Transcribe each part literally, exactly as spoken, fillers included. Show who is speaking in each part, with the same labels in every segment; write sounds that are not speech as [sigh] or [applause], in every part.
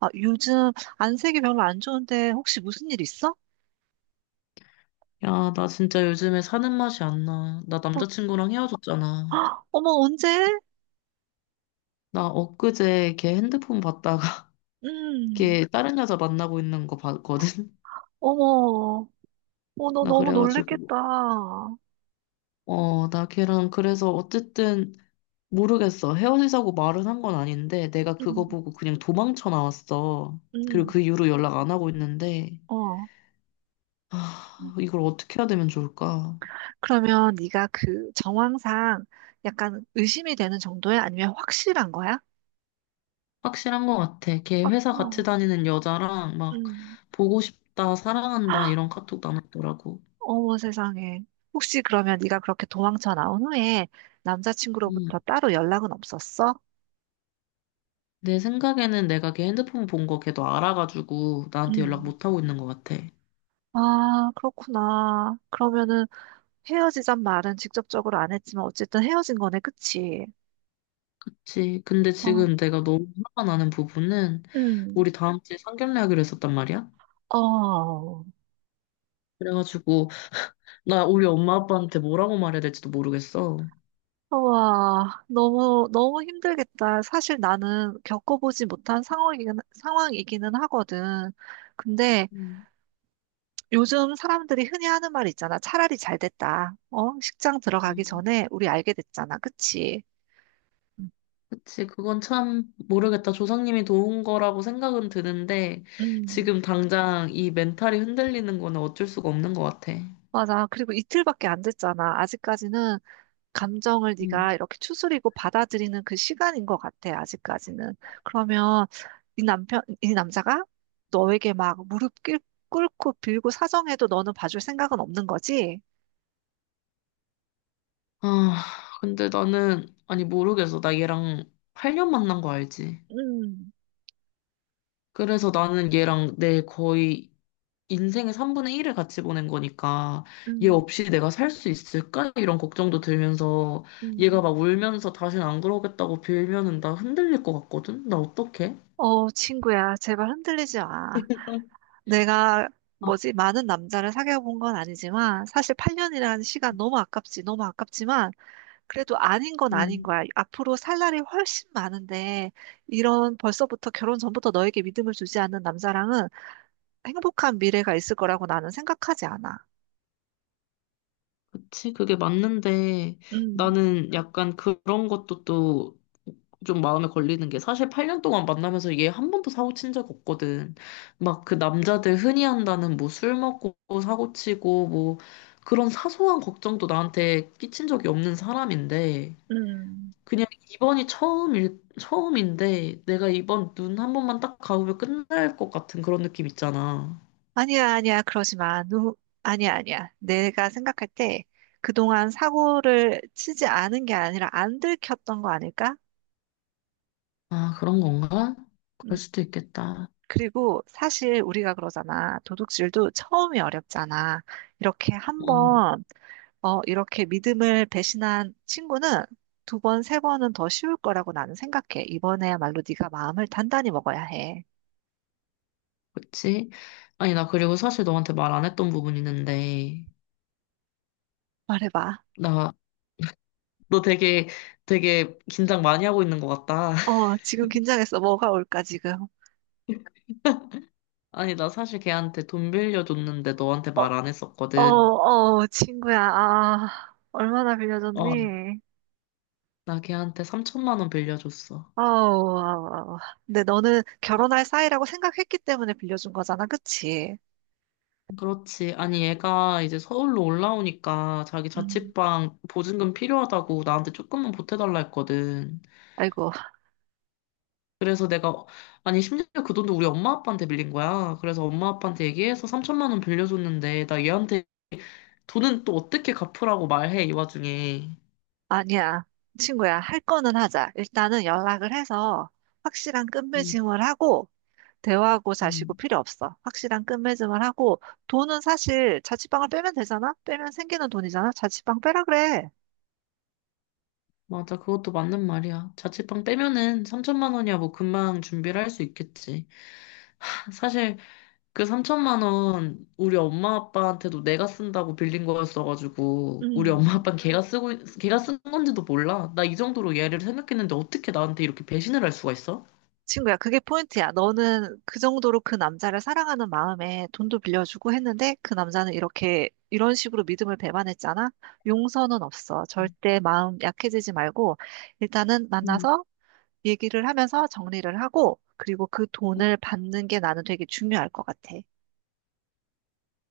Speaker 1: 아, 요즘 안색이 별로 안 좋은데 혹시 무슨 일 있어?
Speaker 2: 야, 나 진짜 요즘에 사는 맛이 안 나. 나
Speaker 1: 어,
Speaker 2: 남자친구랑 헤어졌잖아.
Speaker 1: 어머, 언제?
Speaker 2: 나 엊그제 걔 핸드폰 봤다가 [laughs]
Speaker 1: 음,
Speaker 2: 걔 다른 여자 만나고 있는 거 봤거든? [laughs]
Speaker 1: 어머, 어, 너
Speaker 2: 나
Speaker 1: 너무
Speaker 2: 그래가지고,
Speaker 1: 놀랬겠다.
Speaker 2: 어, 나 걔랑 그래서 어쨌든 모르겠어. 헤어지자고 말은 한 건 아닌데 내가
Speaker 1: 음,
Speaker 2: 그거 보고 그냥 도망쳐 나왔어. 그리고
Speaker 1: 음,
Speaker 2: 그 이후로 연락 안 하고 있는데,
Speaker 1: 어.
Speaker 2: 아, 이걸 어떻게 해야 되면 좋을까?
Speaker 1: 그러면 네가 그 정황상 약간 의심이 되는 정도야? 아니면 확실한 거야?
Speaker 2: 확실한 것 같아. 걔
Speaker 1: 확,
Speaker 2: 회사 같이
Speaker 1: 어,
Speaker 2: 다니는 여자랑 막
Speaker 1: 음.
Speaker 2: 보고 싶다, 사랑한다
Speaker 1: [gasps]
Speaker 2: 이런 카톡 나눴더라고.
Speaker 1: 어머 세상에. 혹시 그러면 네가 그렇게 도망쳐 나온 후에
Speaker 2: 음,
Speaker 1: 남자친구로부터 따로 연락은 없었어?
Speaker 2: 내 생각에는 내가 걔 핸드폰 본 거 걔도 알아가지고 나한테 연락
Speaker 1: 음.
Speaker 2: 못 하고 있는 것 같아.
Speaker 1: 아, 그렇구나. 그러면은 헤어지잔 말은 직접적으로 안 했지만 어쨌든 헤어진 거네, 그치?
Speaker 2: 그치. 근데
Speaker 1: 어,
Speaker 2: 지금 내가 너무 화가 나는 부분은
Speaker 1: 음.
Speaker 2: 우리 다음 주에 상견례 하기로 했었단 말이야.
Speaker 1: 어,
Speaker 2: 그래가지고 나 우리 엄마 아빠한테 뭐라고 말해야 될지도 모르겠어.
Speaker 1: 와, 너무, 너무 힘들겠다. 사실 나는 겪어보지 못한 상황이긴, 상황이기는 하거든. 근데
Speaker 2: 음,
Speaker 1: 요즘 사람들이 흔히 하는 말 있잖아. 차라리 잘 됐다. 어? 식장 들어가기
Speaker 2: 음.
Speaker 1: 전에 우리 알게 됐잖아. 그치?
Speaker 2: 그치. 그건 참 모르겠다. 조상님이 도운 거라고 생각은 드는데
Speaker 1: 음,
Speaker 2: 지금 당장 이 멘탈이 흔들리는 거는 어쩔 수가 없는 것 같아.
Speaker 1: 맞아. 그리고 이틀밖에 안 됐잖아. 아직까지는 감정을 네가 이렇게 추스리고 받아들이는 그 시간인 것 같아, 아직까지는. 그러면 이 남편, 이 남자가 너에게 막 무릎 꿇- 꿇고 빌고 사정해도 너는 봐줄 생각은 없는 거지?
Speaker 2: 아, 근데 나는, 아니, 모르겠어. 나 얘랑 팔 년 만난 거 알지?
Speaker 1: 음,
Speaker 2: 그래서 나는 얘랑 내 거의 인생의 삼분의 일을 같이 보낸 거니까, 얘
Speaker 1: 음,
Speaker 2: 없이 내가 살 수 있을까? 이런 걱정도 들면서, 얘가
Speaker 1: 음.
Speaker 2: 막 울면서 다신 안 그러겠다고 빌면은 나 흔들릴 것 같거든? 나 어떡해?
Speaker 1: 어, 친구야, 제발 흔들리지 마. 내가 뭐지, 많은 남자를 사귀어 본 건 아니지만, 사실 팔 년이라는 시간 너무 아깝지, 너무 아깝지만, 그래도 아닌 건 아닌
Speaker 2: 음.
Speaker 1: 거야. 앞으로 살 날이 훨씬 많은데, 이런 벌써부터 결혼 전부터 너에게 믿음을 주지 않는 남자랑은 행복한 미래가 있을 거라고 나는 생각하지 않아.
Speaker 2: 그치, 그게 맞는데
Speaker 1: 음,
Speaker 2: 나는 약간 그런 것도 또 좀 마음에 걸리는 게 사실 팔 년 동안 만나면서 얘 한 번도 사고 친 적 없거든. 막 그 남자들 흔히 한다는 뭐 술 먹고 사고 치고 뭐 그런 사소한 걱정도 나한테 끼친 적이 없는 사람인데
Speaker 1: 음,
Speaker 2: 그냥 이번이 처음일, 처음인데 내가 이번 눈 한 번만 딱 감으면 끝날 것 같은 그런 느낌 있잖아.
Speaker 1: 아니야, 아니야, 그러지 마. 누, 아니야, 아니야. 내가 생각할 때 그동안 사고를 치지 않은 게 아니라 안 들켰던 거 아닐까?
Speaker 2: 아, 그런 건가? 그럴
Speaker 1: 음,
Speaker 2: 수도 있겠다.
Speaker 1: 그리고 사실 우리가 그러잖아. 도둑질도 처음이 어렵잖아. 이렇게 한번 어, 이렇게 믿음을 배신한 친구는 두 번, 세 번은 더 쉬울 거라고 나는 생각해. 이번에야말로 네가 마음을 단단히 먹어야 해.
Speaker 2: 그치? 아니, 나 그리고 사실 너한테 말 안 했던 부분 있는데,
Speaker 1: 말해봐.
Speaker 2: 나, 너 되게, 되게 긴장 많이 하고 있는 것 같다. [laughs]
Speaker 1: 어, 지금 긴장했어. 뭐가 올까, 지금?
Speaker 2: 아니, 나 사실 걔한테 돈 빌려줬는데 너한테
Speaker 1: 어,
Speaker 2: 말 안
Speaker 1: 어,
Speaker 2: 했었거든.
Speaker 1: 어, 친구야. 아, 얼마나
Speaker 2: 어,
Speaker 1: 빌려줬니?
Speaker 2: 나 걔한테 삼천만 원 빌려줬어.
Speaker 1: 아우, 아우, 아우. 근데 너는 결혼할 사이라고 생각했기 때문에 빌려준 거잖아, 그치?
Speaker 2: 그렇지. 아니, 얘가 이제 서울로 올라오니까 자기
Speaker 1: 음,
Speaker 2: 자취방 보증금 필요하다고 나한테 조금만 보태달라 했거든.
Speaker 1: 아이고,
Speaker 2: 그래서 내가, 아니, 심지어 그 돈도 우리 엄마 아빠한테 빌린 거야. 그래서 엄마 아빠한테 얘기해서 삼천만 원 빌려줬는데, 나 얘한테 돈은 또 어떻게 갚으라고 말해, 이 와중에.
Speaker 1: 아니야. 친구야, 할 거는 하자. 일단은 연락을 해서 확실한
Speaker 2: 음,
Speaker 1: 끝맺음을 하고, 대화하고 자시고
Speaker 2: 음,
Speaker 1: 필요 없어. 확실한 끝맺음을 하고 돈은 사실 자취방을 빼면 되잖아? 빼면 생기는 돈이잖아? 자취방 빼라 그래.
Speaker 2: 맞아. 그것도 맞는 말이야. 자취방 빼면은 삼천만 원이야 뭐 금방 준비를 할 수 있겠지. 사실 그 삼천만 원 우리 엄마 아빠한테도 내가 쓴다고 빌린 거였어가지고 우리 엄마
Speaker 1: 음,
Speaker 2: 아빠는 걔가 쓰고 있- 걔가 쓴 건지도 몰라. 나 이 정도로 얘를 생각했는데 어떻게 나한테 이렇게 배신을 할 수가 있어?
Speaker 1: 친구야, 그게 포인트야. 너는 그 정도로 그 남자를 사랑하는 마음에 돈도 빌려주고 했는데 그 남자는 이렇게 이런 식으로 믿음을 배반했잖아? 용서는 없어. 절대 마음 약해지지 말고 일단은
Speaker 2: 음.
Speaker 1: 만나서 얘기를 하면서 정리를 하고 그리고 그 돈을 받는 게 나는 되게 중요할 것 같아.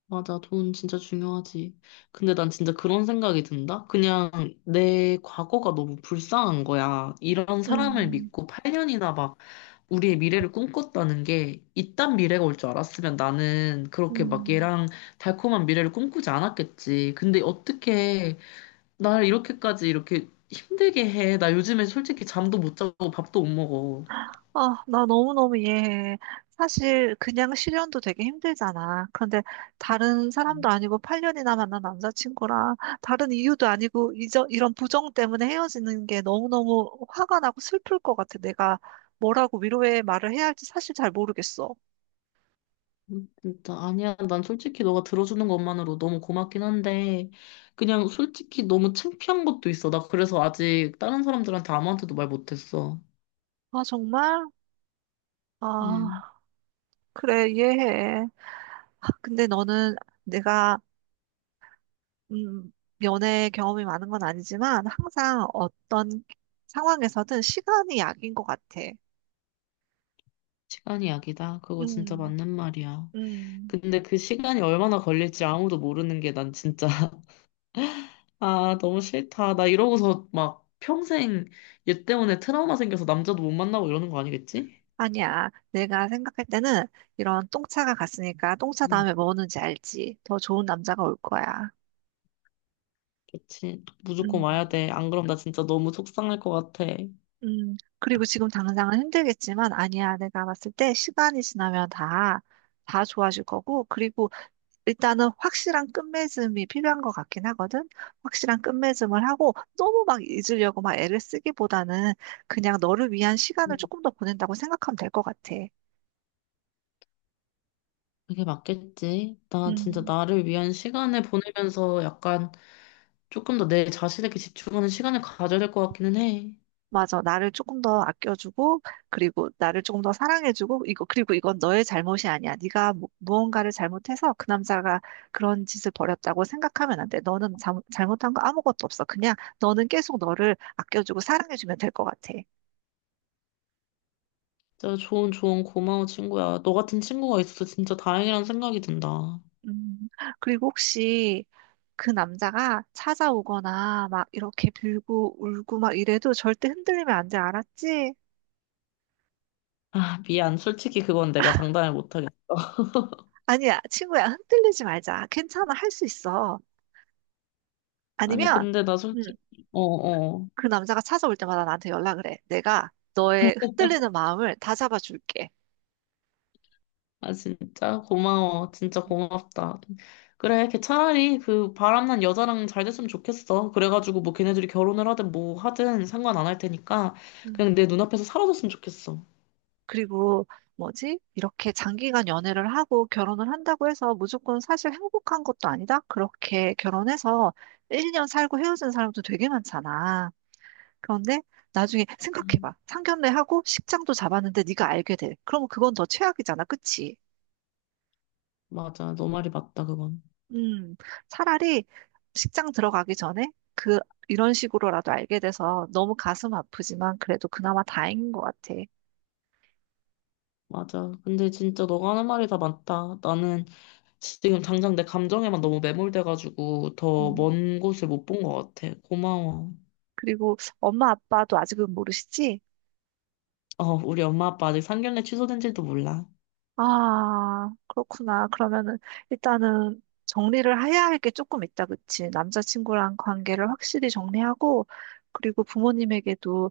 Speaker 2: 맞아, 돈 진짜 중요하지. 근데 난 진짜 그런 생각이 든다? 그냥 내 과거가 너무 불쌍한 거야. 이런 사람을
Speaker 1: 음,
Speaker 2: 믿고 팔 년이나 막 우리의 미래를 꿈꿨다는 게 이딴 미래가 올 줄 알았으면 나는 그렇게 막
Speaker 1: 음.
Speaker 2: 얘랑 달콤한 미래를 꿈꾸지 않았겠지. 근데 어떻게 날 이렇게까지 이렇게 힘들게 해. 나 요즘에 솔직히 잠도 못 자고 밥도 못 먹어.
Speaker 1: 아, 나 너무너무 이해해. 사실 그냥 실연도 되게 힘들잖아. 그런데 다른 사람도 아니고 팔 년이나 만난 남자친구랑 다른 이유도 아니고 이저, 이런 부정 때문에 헤어지는 게 너무너무 화가 나고 슬플 것 같아. 내가 뭐라고 위로의 말을 해야 할지 사실 잘 모르겠어.
Speaker 2: 음, 진짜 아니야. 난 솔직히 너가 들어주는 것만으로 너무 고맙긴 한데 그냥 솔직히 너무 창피한 것도 있어. 나 그래서 아직 다른 사람들한테 아무한테도 말 못했어.
Speaker 1: 아, 정말? 아,
Speaker 2: 음,
Speaker 1: 그래, 이해해. 아, 근데 너는 내가, 음, 연애 경험이 많은 건 아니지만 항상 어떤 상황에서든 시간이 약인 것 같아.
Speaker 2: 시간이 약이다. 그거 진짜
Speaker 1: 음,
Speaker 2: 맞는 말이야.
Speaker 1: 음.
Speaker 2: 근데 그 시간이 얼마나 걸릴지 아무도 모르는 게 난 진짜 [laughs] 아, 너무 싫다. 나 이러고서 막 평생 얘 때문에 트라우마 생겨서 남자도 못 만나고 이러는 거 아니겠지?
Speaker 1: 아니야. 내가 생각할 때는 이런 똥차가 갔으니까 똥차
Speaker 2: 음,
Speaker 1: 다음에 뭐 오는지 알지. 더 좋은 남자가 올 거야.
Speaker 2: 그치. 무조건
Speaker 1: 음,
Speaker 2: 와야 돼. 안 그럼 나 진짜 너무 속상할 것 같아.
Speaker 1: 음. 그리고 지금 당장은 힘들겠지만 아니야. 내가 봤을 때 시간이 지나면 다, 다 좋아질 거고. 그리고 일단은 확실한 끝맺음이 필요한 것 같긴 하거든. 확실한 끝맺음을 하고 너무 막 잊으려고 막 애를 쓰기보다는 그냥 너를 위한 시간을 조금 더 보낸다고 생각하면 될 것 같아.
Speaker 2: 그게 맞겠지. 나 진짜
Speaker 1: 음.
Speaker 2: 나를 위한 시간을 보내면서 약간 조금 더 내 자신에게 집중하는 시간을 가져야 될 것 같기는 해.
Speaker 1: 맞아. 나를 조금 더 아껴주고, 그리고 나를 조금 더 사랑해주고, 이거, 그리고 이건 너의 잘못이 아니야. 네가 무, 무언가를 잘못해서 그 남자가 그런 짓을 벌였다고 생각하면 안 돼. 너는 잘, 잘못한 거 아무것도 없어. 그냥 너는 계속 너를 아껴주고 사랑해주면 될 것 같아.
Speaker 2: 진짜 좋은 좋은 고마워 친구야. 너 같은 친구가 있어서 진짜 다행이라는 생각이 든다.
Speaker 1: 음, 그리고 혹시 그 남자가 찾아오거나 막 이렇게 빌고 울고 막 이래도 절대 흔들리면 안 돼. 알았지?
Speaker 2: 아, 미안. 솔직히 그건 내가 장담을 못하겠어. [laughs]
Speaker 1: 아니야, 친구야. 흔들리지 말자. 괜찮아. 할 수 있어.
Speaker 2: 아니,
Speaker 1: 아니면,
Speaker 2: 근데 나
Speaker 1: 음,
Speaker 2: 솔직히, 어어.
Speaker 1: 그 남자가 찾아올 때마다 나한테 연락을 해. 내가 너의 흔들리는 마음을 다 잡아줄게.
Speaker 2: 아, 진짜? 고마워. 진짜
Speaker 1: 음,
Speaker 2: 고맙다. 그래, 걔 차라리 그 바람난 여자랑 잘 됐으면 좋겠어. 그래가지고 뭐 걔네들이 결혼을 하든 뭐 하든 상관 안 할 테니까
Speaker 1: 음.
Speaker 2: 그냥 내 눈앞에서 사라졌으면 좋겠어.
Speaker 1: 그리고 뭐지? 이렇게 장기간 연애를 하고 결혼을 한다고 해서 무조건 사실 행복한 것도 아니다. 그렇게 결혼해서 일 년 살고 헤어진 사람도 되게 많잖아. 그런데 나중에 생각해봐. 상견례하고 식장도 잡았는데 네가 알게 돼. 그러면 그건 더 최악이잖아. 그치?
Speaker 2: 맞아. 너 말이 맞다, 그건.
Speaker 1: 음, 차라리 식장 들어가기 전에 그, 이런 식으로라도 알게 돼서 너무 가슴 아프지만 그래도 그나마 다행인 것 같아.
Speaker 2: 맞아. 근데 진짜 너가 하는 말이 다 맞다. 나는 지금 당장 내 감정에만 너무 매몰돼가지고 더
Speaker 1: 음,
Speaker 2: 먼 곳을 못 본 것 같아. 고마워.
Speaker 1: 그리고 엄마 아빠도 아직은 모르시지?
Speaker 2: 어, 우리 엄마 아빠 아직 상견례 취소된지도 몰라.
Speaker 1: 아, 그렇구나. 그러면은 일단은 정리를 해야 할 게 조금 있다, 그치? 남자친구랑 관계를 확실히 정리하고, 그리고 부모님에게도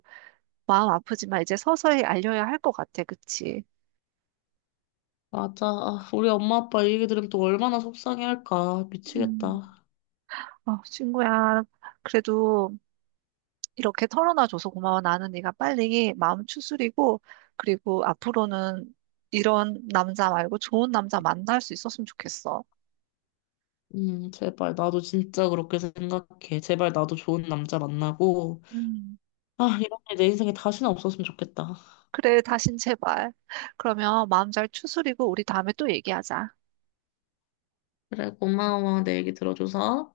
Speaker 1: 마음 아프지만 이제 서서히 알려야 할 것 같아, 그치?
Speaker 2: 맞아. 아, 우리 엄마 아빠 이 얘기 들으면 또 얼마나 속상해할까.
Speaker 1: 음,
Speaker 2: 미치겠다.
Speaker 1: 아, 친구야. 그래도 이렇게 털어놔줘서 고마워. 나는 네가 빨리 마음 추스리고, 그리고 앞으로는 이런 남자 말고 좋은 남자 만날 수 있었으면 좋겠어.
Speaker 2: 음, 제발 나도 진짜 그렇게 생각해. 제발 나도 좋은 남자 만나고.
Speaker 1: 음,
Speaker 2: 아, 이런 일 내 인생에 다시는 없었으면 좋겠다.
Speaker 1: 그래, 다신 제발. 그러면 마음 잘 추스리고 우리 다음에 또 얘기하자.
Speaker 2: 그래, 고마워. 내 얘기 들어줘서.